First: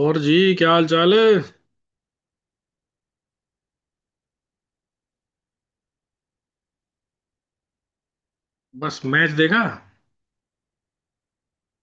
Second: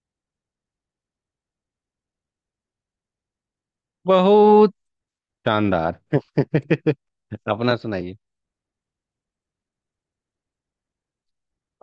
और जी, क्या हाल चाल है। बहुत शानदार अपना सुनाइए। बस मैच देखा।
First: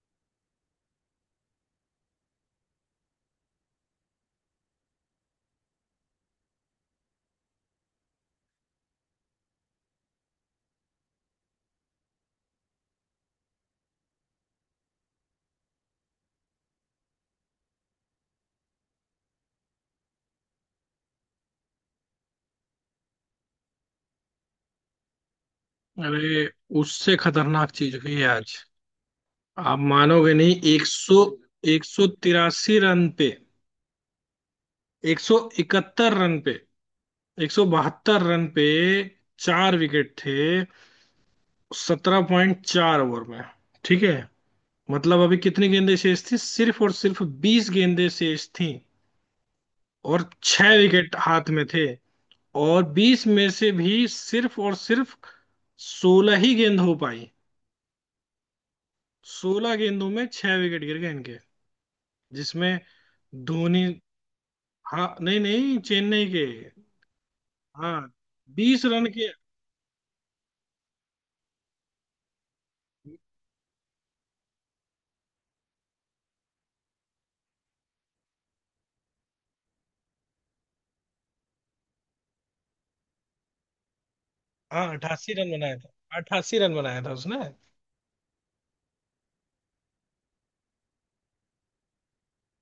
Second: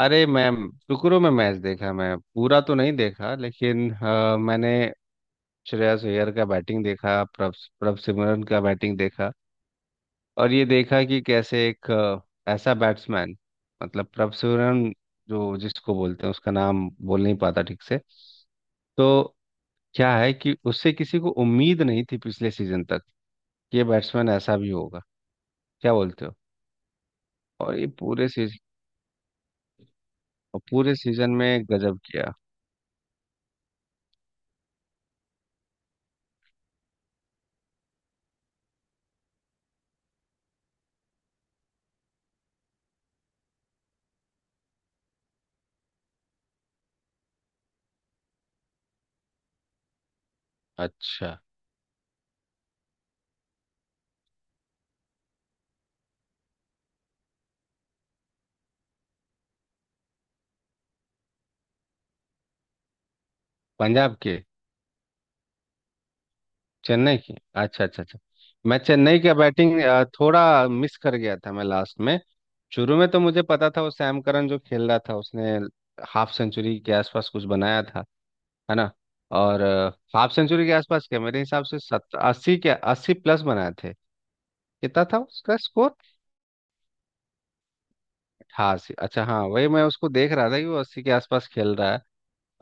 अरे मैं शुक्र में मैच देखा। मैं पूरा तो नहीं देखा लेकिन मैंने श्रेयस अय्यर का बैटिंग देखा। प्रभ प्रभ सिमरन का बैटिंग देखा और ये देखा कि कैसे एक ऐसा बैट्समैन, मतलब प्रभ सिमरन, जो जिसको बोलते हैं उसका नाम बोल नहीं पाता ठीक से। तो क्या है कि उससे किसी को उम्मीद नहीं थी पिछले सीजन तक कि ये बैट्समैन ऐसा भी होगा। क्या बोलते हो? अरे। उससे खतरनाक और ये चीज हुई है पूरे आज। आप मानोगे नहीं, और एक पूरे सौ सीजन में एक गजब सौ किया। तिरासी रन पे, 171 रन पे, 172 रन पे चार विकेट थे। 17.4 ओवर में। ठीक है। मतलब अभी कितनी गेंदें शेष थी? सिर्फ और सिर्फ 20 गेंदें शेष थी। और छह विकेट अच्छा। हाथ में थे। और 20 में से भी सिर्फ और सिर्फ 16 ही गेंद हो पाई। 16 गेंदों में छह विकेट गिर गए इनके। जिसमें धोनी। पंजाब के। हाँ, नहीं नहीं, चेन्नई के। चेन्नई की। अच्छा हाँ, अच्छा अच्छा। मैं 20 रन चेन्नई के। का बैटिंग थोड़ा मिस कर गया था। मैं लास्ट में, शुरू में तो मुझे पता था, वो सैम करन जो खेल रहा था उसने हाफ सेंचुरी के आसपास कुछ बनाया था। है ना? और हाफ सेंचुरी के आसपास क्या, मेरे हिसाब से सत 80 के 80 प्लस बनाए थे। हाँ, कितना था 88 रन उसका बनाया था, स्कोर? 88 रन बनाया था उसने। 88, अच्छा, हाँ वही मैं उसको देख रहा था कि वो 80 के आसपास खेल रहा है।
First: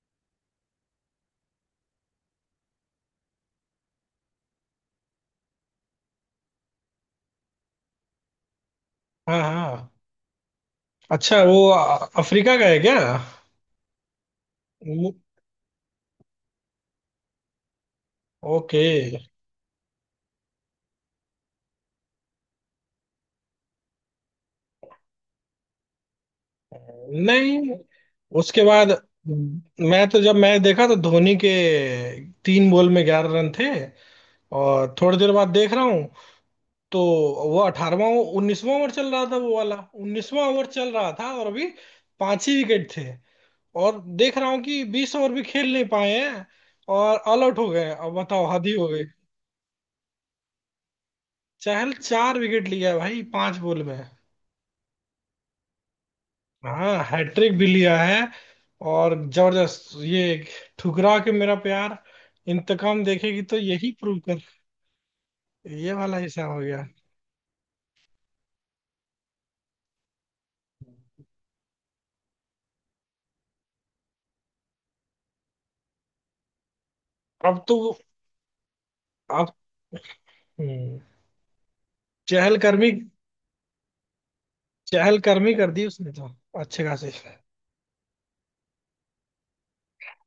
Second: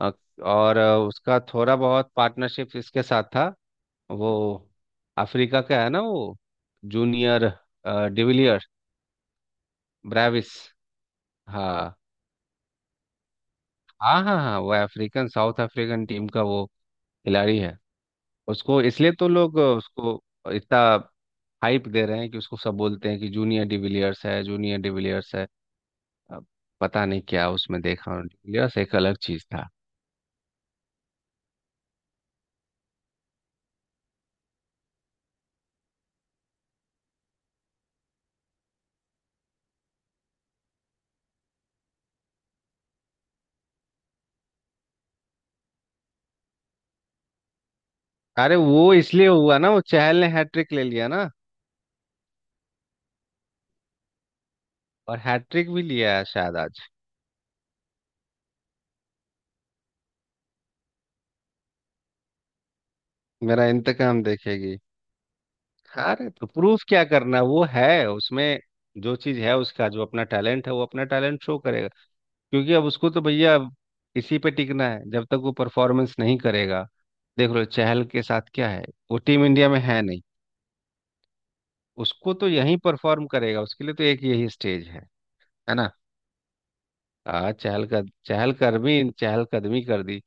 अ, और उसका थोड़ा बहुत पार्टनरशिप इसके साथ था। वो अफ्रीका का है ना वो, जूनियर, डिविलियर, हाँ, हाँ। ब्रेविस। अच्छा, वो हाँ अफ्रीका का है क्या? हाँ हाँ हाँ, वो मु- अफ्रीकन, साउथ अफ्रीकन टीम का वो खिलाड़ी है। ओके। उसको इसलिए तो लोग उसको इतना हाइप दे रहे हैं कि उसको सब बोलते हैं कि जूनियर डिविलियर्स है, जूनियर डिविलियर्स है। अब पता नहीं क्या नहीं, उसमें देखा उन्होंने। उसके डिविलियर्स एक बाद। अलग चीज था। मैं तो जब मैच देखा तो धोनी के, तीन बॉल में 11 रन थे। और थोड़ी देर बाद देख रहा हूँ तो वो 18वां, 19वां ओवर चल रहा था वो वाला। 19वां ओवर चल रहा था और अभी पांच ही विकेट थे। और देख रहा हूँ कि 20 ओवर भी खेल नहीं पाए हैं। और ऑल आउट हो गए हैं। अब बताओ, अरे, हद ही हो वो गई। इसलिए हुआ ना, वो चहल ने हैट्रिक ले लिया ना। चहल चार विकेट लिया है भाई, पांच बॉल में। और हैट्रिक भी लिया है शायद आज। हाँ, हैट्रिक भी लिया है। और जबरदस्त ये, ठुकरा के मेरा प्यार, इंतकाम देखेगी तो मेरा यही प्रूव इंतकाम कर। देखेगी। ये वाला अरे, तो हिसाब हो प्रूफ गया। क्या करना, वो है उसमें, जो चीज है उसका, जो अपना टैलेंट है वो अपना टैलेंट शो करेगा। क्योंकि अब उसको तो भैया इसी पे टिकना है, जब तक वो परफॉर्मेंस नहीं करेगा। देख अब लो तो। चहल के साथ क्या है। वो टीम अब इंडिया में है नहीं। हम्म, उसको तो यहीं चहलकर्मी, परफॉर्म करेगा, उसके लिए तो एक यही स्टेज है। चहलकर्मी कर है दी ना? उसने तो। अच्छे खासे। चहल का चहल कदमी कर दी।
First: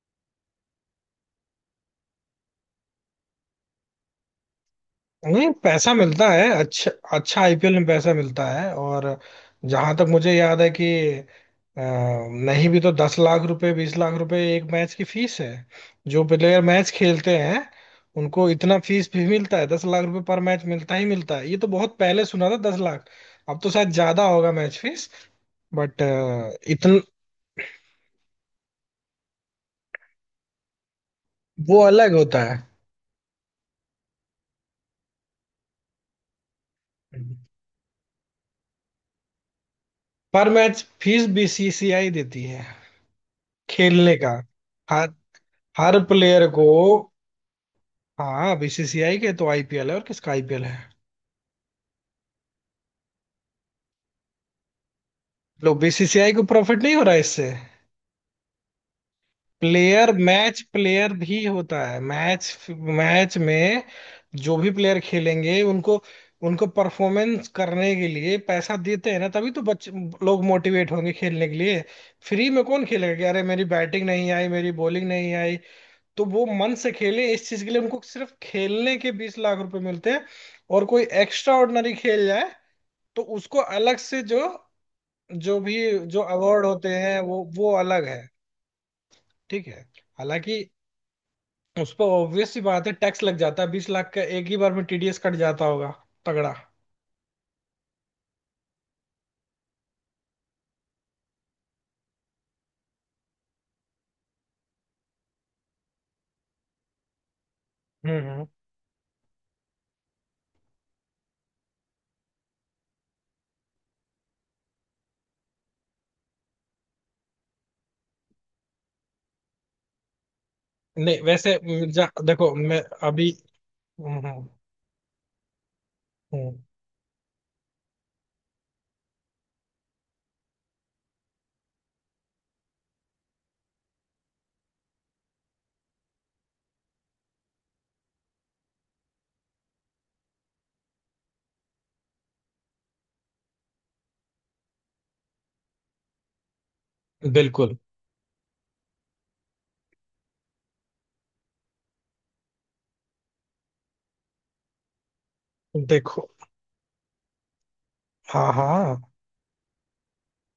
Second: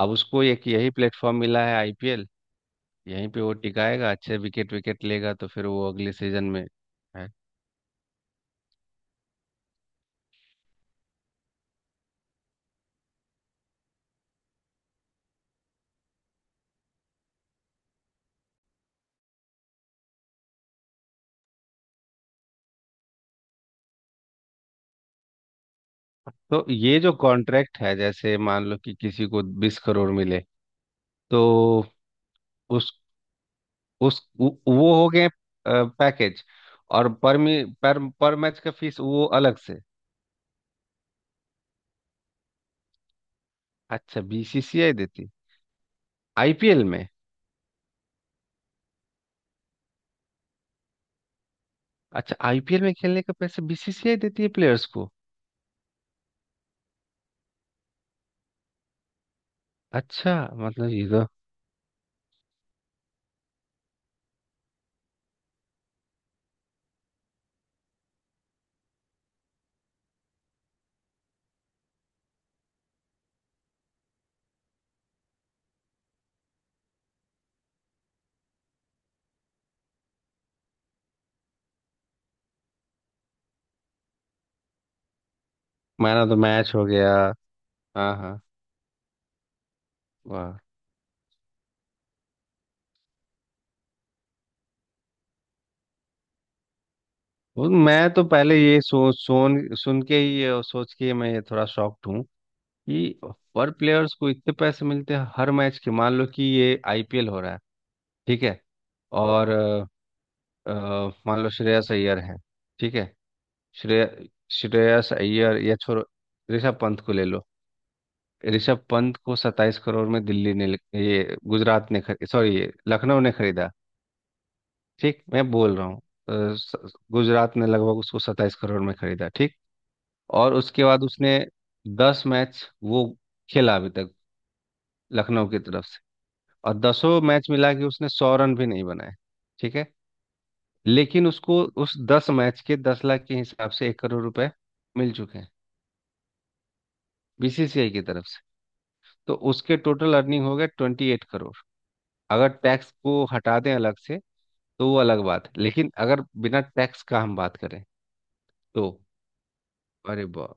अब उसको एक यही प्लेटफॉर्म मिला है, आईपीएल। यहीं पे वो टिकाएगा, अच्छे विकेट विकेट लेगा तो नहीं, फिर वो पैसा अगले मिलता सीजन है, में। अच्छा। अच्छा, आईपीएल में पैसा मिलता है, और जहां तक मुझे याद है कि अ, नहीं भी तो 10 लाख रुपए, 20 लाख रुपए एक मैच की फीस है। जो प्लेयर मैच खेलते हैं उनको इतना फीस भी मिलता है। 10 लाख रुपए पर मैच मिलता ही मिलता है, ये तो बहुत पहले सुना था, 10 लाख। अब तो शायद ज्यादा होगा मैच फीस। बट, तो ये इतना। जो कॉन्ट्रैक्ट है, जैसे मान लो कि किसी को 20 करोड़ मिले, तो वो अलग होता है। उस उस वो हो गए पैकेज। और पर मी पर मैच का फीस वो अलग से। पर मैच फीस बीसीसीआई देती है, खेलने अच्छा, का। बीसीसीआई हर देती? हर प्लेयर को। आईपीएल में? हाँ, बीसीसीआई के तो आईपीएल है, और किसका आईपीएल है? अच्छा, आईपीएल में खेलने का पैसे बीसीसीआई देती है प्लेयर्स को। लो, बीसीसीआई को प्रॉफिट नहीं हो रहा है इससे? प्लेयर अच्छा, मैच, मतलब ये प्लेयर तो भी होता है मैच मैच में। जो भी प्लेयर खेलेंगे उनको उनको परफॉर्मेंस करने के लिए पैसा देते हैं ना, तभी तो बच्चे लोग मोटिवेट होंगे खेलने के लिए। फ्री में कौन खेलेगा कि अरे, मेरी बैटिंग नहीं आई, मेरी बॉलिंग नहीं आई। तो वो मन से खेले, इस चीज के लिए उनको सिर्फ खेलने के 20 लाख रुपए मिलते हैं। और कोई एक्स्ट्रा ऑर्डिनरी खेल जाए तो उसको अलग से, जो, जो भी, मैन जो ऑफ द अवार्ड मैच हो होते गया। हैं वो अलग हाँ है। हाँ। ठीक है। वाह। हालांकि, उस पर ऑब्वियस सी बात है, टैक्स लग जाता है, 20 लाख का एक ही बार में टीडीएस कट जाता होगा। तगड़ा। वो मैं तो पहले ये सो सोन सुन के ही, ये सोच के मैं ये थोड़ा शॉक्ड हूँ कि पर प्लेयर्स को इतने पैसे मिलते हैं हर मैच के। मान लो कि ये आईपीएल हो रहा है, हम्म, ठीक है, और अ, मान लो श्रेयस अय्यर है, ठीक है, श्रेय श्रेयस अय्यर, या छोड़ो, ऋषभ पंत को ले लो। ऋषभ पंत को 27 करोड़ में दिल्ली ने, नहीं ये वैसे, गुजरात ने खरीद, देखो सॉरी, ये मैं, लखनऊ अभी। ने खरीदा, हम्म, ठीक मैं बोल रहा हूँ। हम्म। गुजरात ने लगभग उसको 27 करोड़ में खरीदा, ठीक। और उसके बाद उसने 10 मैच वो खेला अभी तक लखनऊ की तरफ से, और दसों मैच मिला के उसने 100 रन भी नहीं बनाए। ठीक है। लेकिन उसको उस 10 मैच के, 10 लाख के हिसाब से 1 करोड़ रुपए मिल चुके हैं बिल्कुल। बीसीसीआई की तरफ से। तो उसके टोटल अर्निंग हो गए 28 करोड़, अगर टैक्स को हटा दें अलग से, तो वो अलग बात है, लेकिन अगर देखो। बिना टैक्स का हम बात करें हाँ, तो, हाँ। अरे वाह।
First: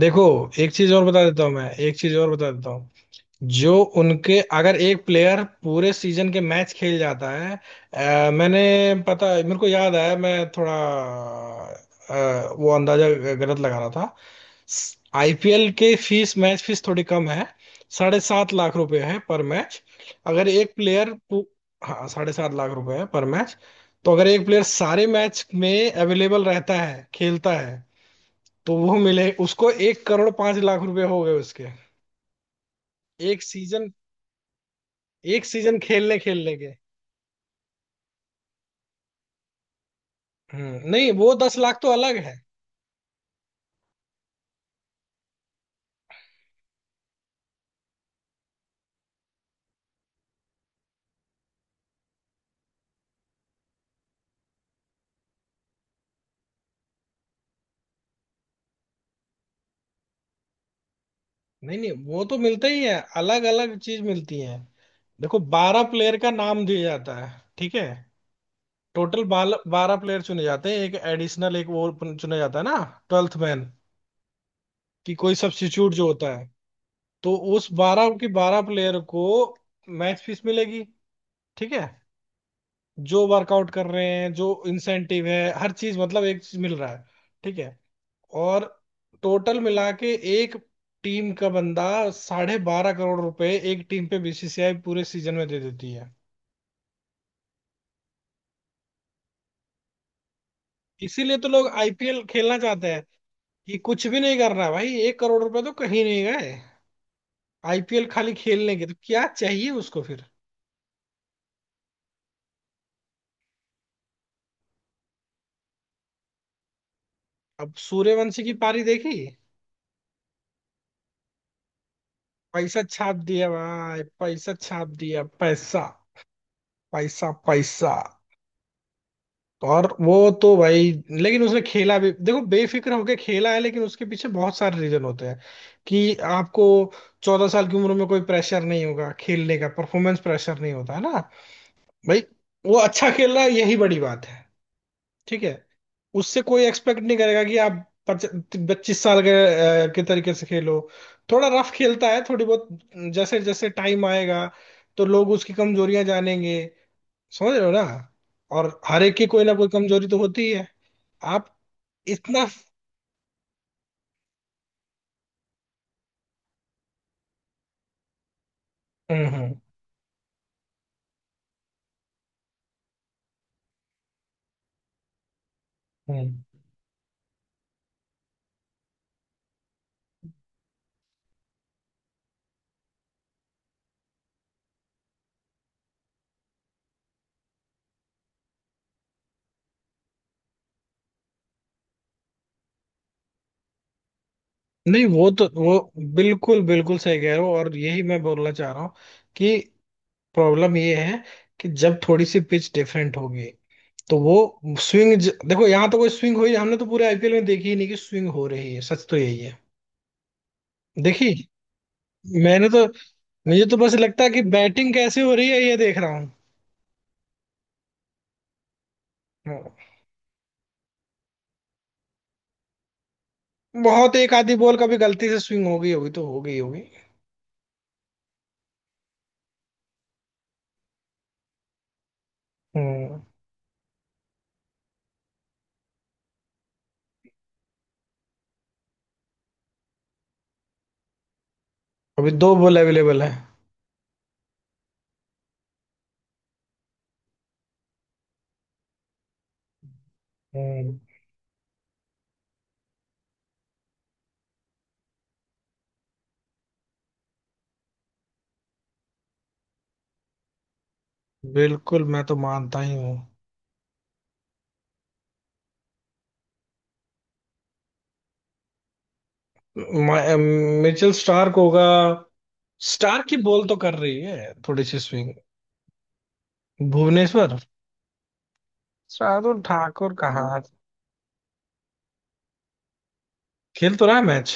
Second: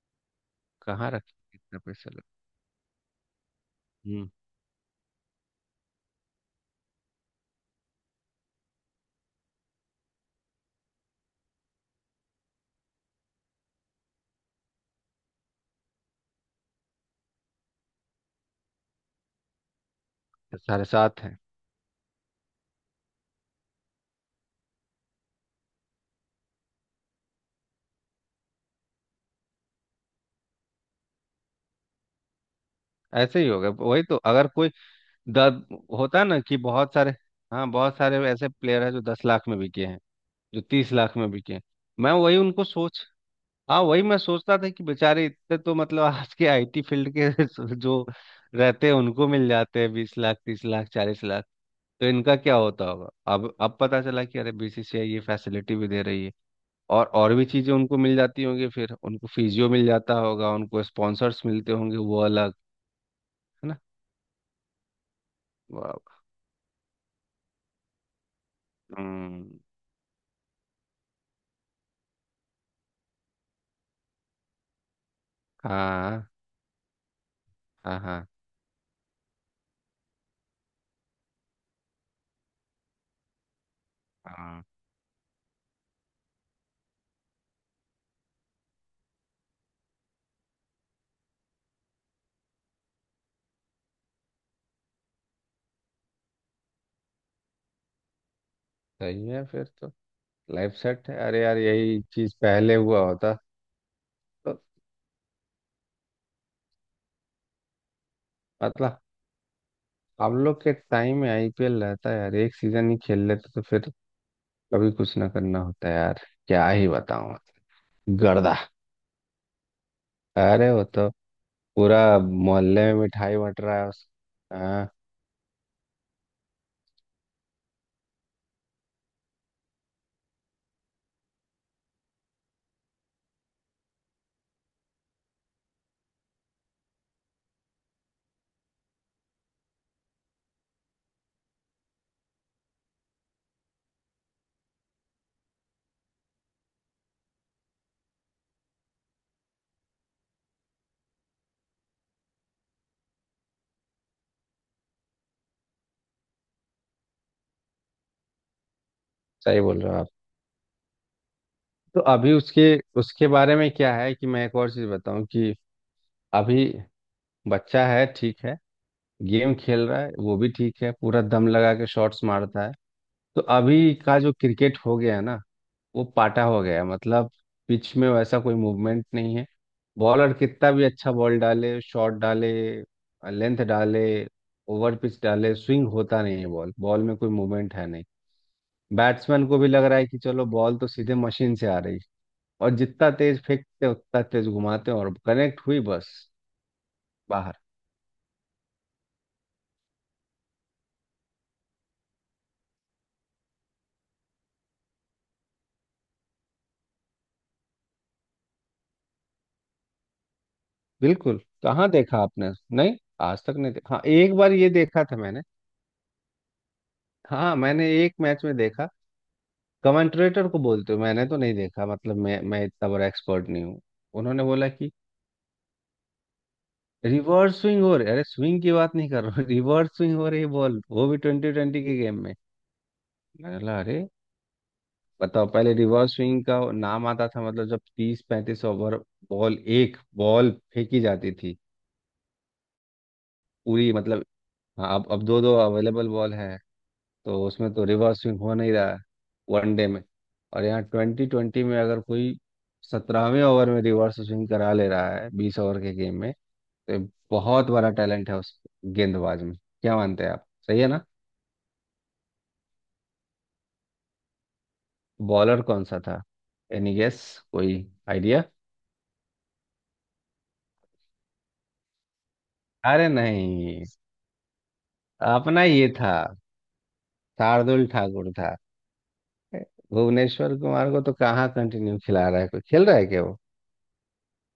देखो, एक चीज और कहाँ बता रखे देता हूँ, मैं कितना एक पैसा चीज और लगा। बता देता हूँ। जो हम्म उनके, अगर एक प्लेयर पूरे सीजन के मैच खेल जाता है, मैंने, पता, मेरे को याद आया, मैं थोड़ा वो अंदाजा गलत लगा रहा था। आईपीएल के फीस, मैच फीस थोड़ी कम है, 7.5 लाख रुपए है पर मैच। अगर तो एक साढ़े प्लेयर सात है? हाँ, 7.5 लाख रुपए है पर मैच। तो अगर एक प्लेयर सारे मैच में अवेलेबल रहता है, खेलता है, तो वो मिले उसको, 1 करोड़ 5 लाख रुपए हो गए उसके। ऐसे एक ही होगा, सीजन, वही तो। अगर कोई एक दस, सीजन खेलने होता है ना खेलने कि के। बहुत सारे, हाँ बहुत सारे ऐसे प्लेयर है जो 10 लाख में बिके हैं, जो हम्म, तीस नहीं लाख में वो दस बिके, लाख तो मैं अलग है। वही उनको सोच, हाँ वही मैं सोचता था कि बेचारे इतने, तो मतलब आज के आईटी फील्ड के जो रहते हैं उनको मिल जाते हैं 20 लाख, 30 लाख, 40 लाख, तो इनका क्या होता होगा। अब पता चला कि अरे बीसीसीआई ये फैसिलिटी भी दे रही है। और भी चीजें उनको मिल जाती होंगी, फिर उनको फिजियो मिल जाता होगा, उनको स्पॉन्सर्स मिलते नहीं नहीं, होंगे, वो वो तो अलग। मिलते ही है, अलग है अलग ना? चीज मिलती है। देखो, 12 वाह। प्लेयर का नाम दिया जाता है। ठीक है। टोटल। हम्म। 12 प्लेयर चुने जाते हैं, एक एडिशनल, एक वो चुना जाता है ना। Twelfth man. कि कोई सब्स्टिट्यूट जो हाँ होता है। तो उस हाँ बारह हाँ के बारह प्लेयर को मैच फीस मिलेगी। ठीक है। जो वर्कआउट कर रहे हैं, जो हाँ, इंसेंटिव है, हर चीज, मतलब एक चीज मिल रहा है। ठीक है। और टोटल मिला के, एक टीम का बंदा, 12.5 करोड़ रुपए एक टीम पे बीसीसीआई पूरे सीजन में दे देती है। सही है फिर तो, लाइफ सेट है। इसीलिए अरे तो यार, लोग यही आईपीएल चीज खेलना पहले चाहते हुआ हैं, होता कि कुछ भी नहीं तो, करना भाई, 1 करोड़ रुपए तो कहीं नहीं गए। आईपीएल खाली खेलने के तो मतलब क्या चाहिए उसको फिर? हम लोग के टाइम में आईपीएल रहता है यार, एक सीजन ही खेल लेते तो फिर कभी कुछ ना करना होता है यार। क्या ही बताऊं। अब सूर्यवंशी की गर्दा। पारी देखी? अरे वो तो पूरा पैसा मोहल्ले में छाप मिठाई दिया बट रहा है भाई, उस। पैसा छाप हाँ, दिया, पैसा, पैसा, पैसा। और वो तो भाई, लेकिन उसने खेला भी देखो बेफिक्र होके खेला है, लेकिन उसके पीछे बहुत सारे रीजन होते हैं कि आपको 14 साल की उम्र में कोई प्रेशर नहीं होगा खेलने का, परफॉर्मेंस प्रेशर नहीं होता है ना। भाई, वो अच्छा खेल रहा है, यही बड़ी बात है। ठीक है। उससे कोई एक्सपेक्ट नहीं करेगा कि आप 25 साल के के तरीके से खेलो। थोड़ा रफ खेलता है, थोड़ी बहुत। जैसे जैसे टाइम आएगा तो लोग उसकी कमजोरियां जानेंगे, समझ रहे हो ना? और हर एक की कोई ना सही कोई बोल रहे हो आप। कमजोरी तो होती ही है। आप, तो अभी इतना। उसके उसके बारे में क्या है, कि मैं एक और चीज बताऊं कि अभी बच्चा है, ठीक है, हम्म, गेम हम्म, खेल रहा है, वो भी ठीक है, पूरा दम लगा के शॉट्स मारता है। तो अभी का जो क्रिकेट हो गया है ना, वो हम्म। पाटा हो गया है, मतलब पिच में वैसा कोई मूवमेंट नहीं है। बॉलर कितना भी अच्छा बॉल डाले, शॉट डाले, लेंथ डाले, ओवर पिच डाले, स्विंग होता नहीं है, बॉल बॉल में कोई मूवमेंट है नहीं। बैट्समैन को भी लग रहा है कि चलो, बॉल तो सीधे मशीन से आ रही है, और जितना तेज फेंकते हैं, उतना तेज घुमाते हैं नहीं, और वो तो कनेक्ट वो हुई, बस, बिल्कुल बिल्कुल सही कह रहे हो, बाहर। और यही मैं बोलना चाह रहा हूँ कि प्रॉब्लम ये है कि जब थोड़ी सी पिच डिफरेंट होगी, तो वो स्विंग। देखो, यहाँ तो कोई स्विंग हुई, हमने तो पूरे आईपीएल में देखी ही नहीं कि स्विंग हो रही है, सच तो यही है। बिल्कुल, देखी, कहाँ देखा आपने? मैंने तो, नहीं, आज तक मुझे नहीं तो बस देखा। हाँ, लगता है एक कि बार ये बैटिंग देखा था कैसे हो मैंने, रही है ये देख रहा हाँ मैंने एक मैच में देखा। हूँ। कमेंटरेटर को बोलते हो, मैंने तो नहीं देखा, मतलब मैं इतना बड़ा एक्सपर्ट नहीं हूँ। बहुत एक उन्होंने आधी बोला बॉल कि कभी गलती से स्विंग हो गई होगी तो हो गई होगी। रिवर्स स्विंग हो रही, अरे स्विंग की बात नहीं कर रहा हूँ रिवर्स स्विंग हो रही बॉल, वो भी टी20 के गेम में। हम्म। मैंने बोला, अरे, बताओ पहले रिवर्स स्विंग का नाम आता था, मतलब जब 30 35 ओवर, बॉल एक बॉल फेंकी जाती थी अभी दो बॉल अवेलेबल है। पूरी, मतलब। हाँ, अब दो दो अवेलेबल बॉल है, तो उसमें तो रिवर्स स्विंग हो नहीं रहा है वनडे में। और यहाँ हम्म, टी20 में अगर कोई 17वें ओवर में रिवर्स स्विंग करा ले रहा है 20 ओवर के गेम में, तो ये बहुत बड़ा टैलेंट है उस गेंदबाज में। क्या मानते हैं आप, सही है ना? बिल्कुल मैं तो मानता ही हूँ। बॉलर कौन सा था? Any guess? कोई आइडिया? मिचेल स्टार्क होगा। अरे स्टार की बॉल तो नहीं, कर रही है थोड़ी सी स्विंग। अपना ये था, भुवनेश्वर। शार्दुल ठाकुर था। शार्दुल ठाकुर भुवनेश्वर कहाँ? कुमार को तो कहाँ कंटिन्यू खिला रहा है, कोई खेल रहा है क्या वो? खेल तो रहा है मैच।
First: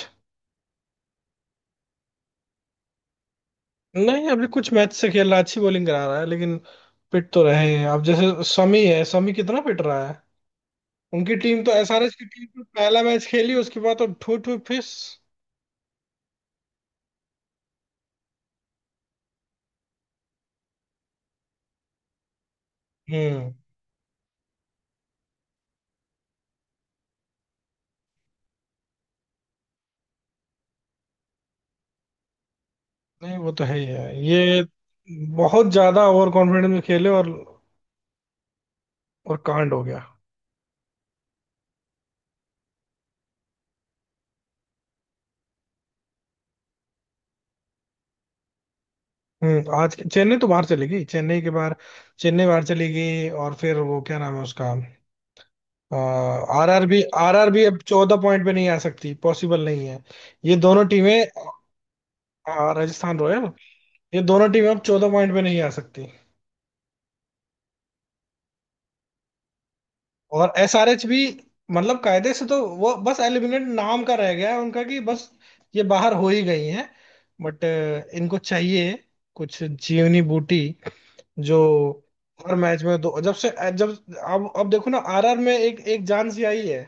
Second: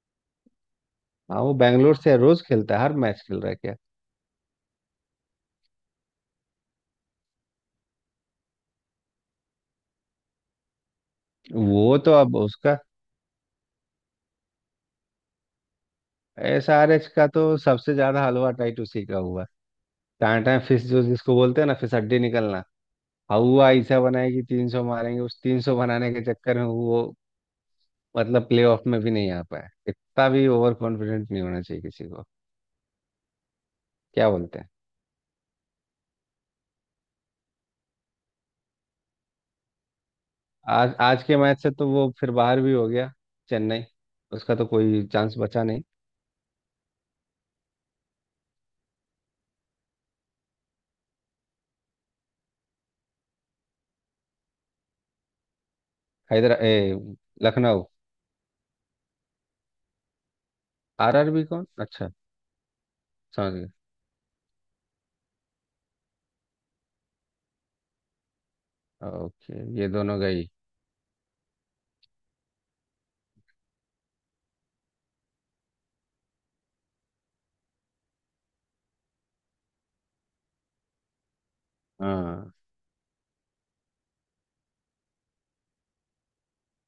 हाँ, वो बैंगलोर से रोज खेलता है, हर मैच खेल रहा है क्या? नहीं, अभी कुछ मैच से खेल रहा है, अच्छी बॉलिंग करा रहा है, लेकिन पिट तो रहे हैं। अब जैसे शमी है, शमी कितना पिट रहा है। उनकी टीम तो, वो तो एसआरएच की अब टीम तो उसका, पहला मैच खेली, उसके बाद तो ठू ठू फिस। SRH का तो सबसे ज्यादा हलवा टाइट उसी का हुआ है। टाटा फिश जो जिसको बोलते हैं ना, फिश हड्डी निकलना। हम्म, हवा ऐसा बनाएगी, 300 मारेंगे, उस तीन सौ बनाने के चक्कर में वो, मतलब प्ले ऑफ में भी नहीं आ पाया। इतना भी ओवर कॉन्फिडेंट नहीं होना चाहिए किसी को, नहीं वो तो है ही है क्या बोलते ये। हैं। बहुत ज्यादा ओवर कॉन्फिडेंस में खेले और कांड हो गया। आज आज के मैच से तो वो फिर बाहर भी हो गया, चेन्नई, उसका तो कोई चांस बचा नहीं। हम्म, आज चेन्नई तो बाहर चली गई, चेन्नई के बाहर। चेन्नई बाहर चली गई और फिर वो क्या नाम है उसका? हैदरा, R A, R B, R R B अब लखनऊ, 14 पॉइंट पे नहीं आ सकती, पॉसिबल नहीं है। ये दोनों टीमें, आरआरबी कौन? अच्छा, राजस्थान रॉयल। समझ गए। ये दोनों टीमें अब 14 पॉइंट पे नहीं आ सकती, ओके, ये दोनों गई। और एसआरएच भी। मतलब कायदे से तो वो बस एलिमिनेट नाम का रह गया है उनका, कि बस ये बाहर हो ही गई हैं। बट इनको चाहिए कुछ जीवनी बूटी, जो हाँ, हर मैच में दो, जब से, जब अब देखो ना, आरआर में एक एक जान सी आई है।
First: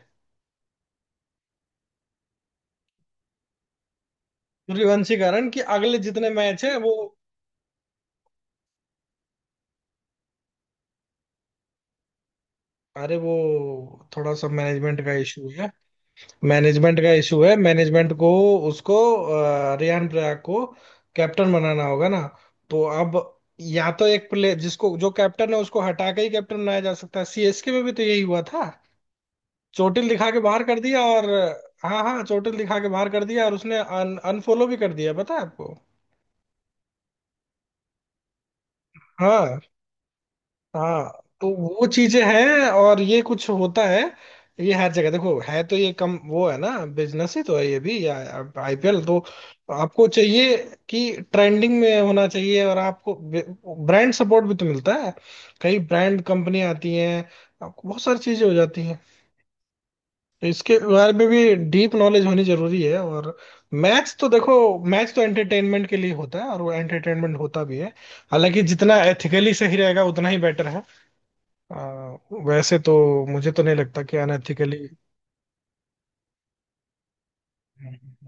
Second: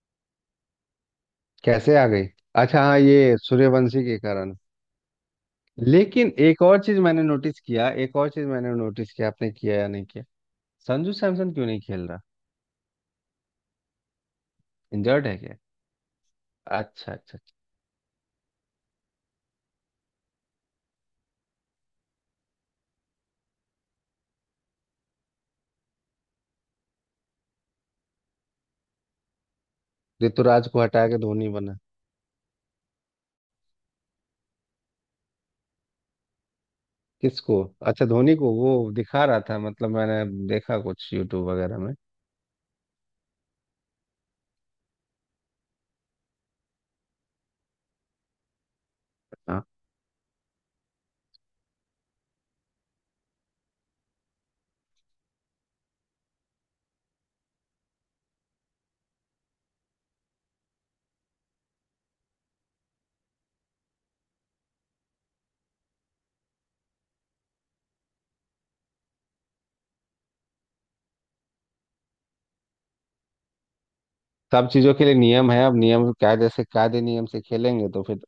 कैसे आ गई? अच्छा हाँ, ये सूर्यवंशी के कारण। सूर्यवंशी कारण, कि अगले जितने लेकिन एक मैच है और वो। चीज मैंने नोटिस किया, एक और चीज मैंने नोटिस किया, आपने किया या नहीं किया, संजू सैमसन क्यों नहीं खेल रहा? अरे, वो थोड़ा सा मैनेजमेंट का इंजर्ड है इशू क्या? है, मैनेजमेंट का अच्छा अच्छा इशू है, मैनेजमेंट को उसको रियान पराग को कैप्टन बनाना होगा ना। तो अब, या तो एक प्लेयर, जिसको जो कैप्टन है उसको हटा के ही कैप्टन बनाया जा सकता है, सीएसके में भी तो यही हुआ था, चोटिल अच्छा। दिखा के बाहर ऋतुराज कर को दिया। हटा के और धोनी बना? हाँ हाँ, चोटिल दिखा के बाहर कर दिया और उसने अनफॉलो भी कर दिया, पता है आपको? किसको? अच्छा, धोनी को वो दिखा रहा था हाँ, मतलब, मैंने देखा हाँ। कुछ तो यूट्यूब वगैरह वो में। चीजें हैं, और ये कुछ होता है। ये हर जगह देखो है, तो ये कम वो है ना। बिजनेस ही तो है ये भी, या आईपीएल तो, हाँ। आपको चाहिए कि ट्रेंडिंग में होना चाहिए, और आपको ब्रांड सपोर्ट भी तो मिलता है, कई ब्रांड कंपनी आती हैं, आपको बहुत सारी चीजें हो जाती हैं। तो इसके बारे में भी डीप नॉलेज होनी जरूरी है, और मैच तो देखो, मैच तो एंटरटेनमेंट के लिए होता है और वो एंटरटेनमेंट होता भी है। हालांकि जितना एथिकली सही रहेगा उतना ही बेटर है। आ, वैसे तो मुझे तो नहीं लगता कि सब अनएथिकली। चीजों के लिए नियम है, अब नियम कायदे से, कायदे नियम से खेलेंगे तो फिर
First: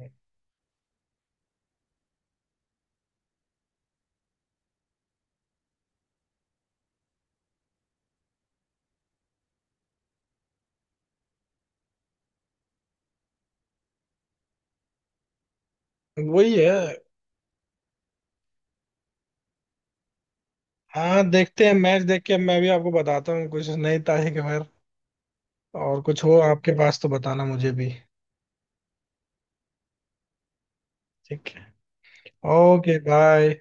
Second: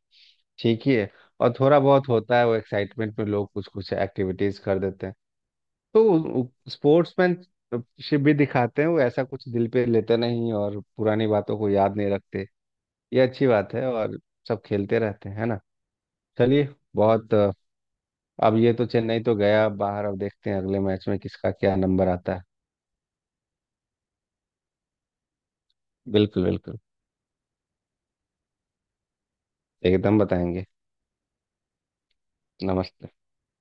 ठीक ही है। और थोड़ा बहुत होता है वो, एक्साइटमेंट में लोग कुछ कुछ एक्टिविटीज कर देते हैं, तो स्पोर्ट्समैनशिप भी दिखाते हैं वो, ऐसा कुछ दिल पे लेते नहीं और पुरानी बातों को याद नहीं रखते, ये अच्छी बात है। और सब खेलते रहते हैं, है ना? वही चलिए, है। बहुत, अब ये तो चेन्नई तो गया बाहर, अब देखते हैं अगले मैच में हाँ, किसका देखते हैं, क्या मैच नंबर देख आता के है। मैं भी आपको बताता हूँ, कुछ नई तारीख अगर और कुछ हो बिल्कुल आपके बिल्कुल, पास तो बताना मुझे भी। एकदम बताएंगे। ठीक है। ओके, नमस्ते। बाय।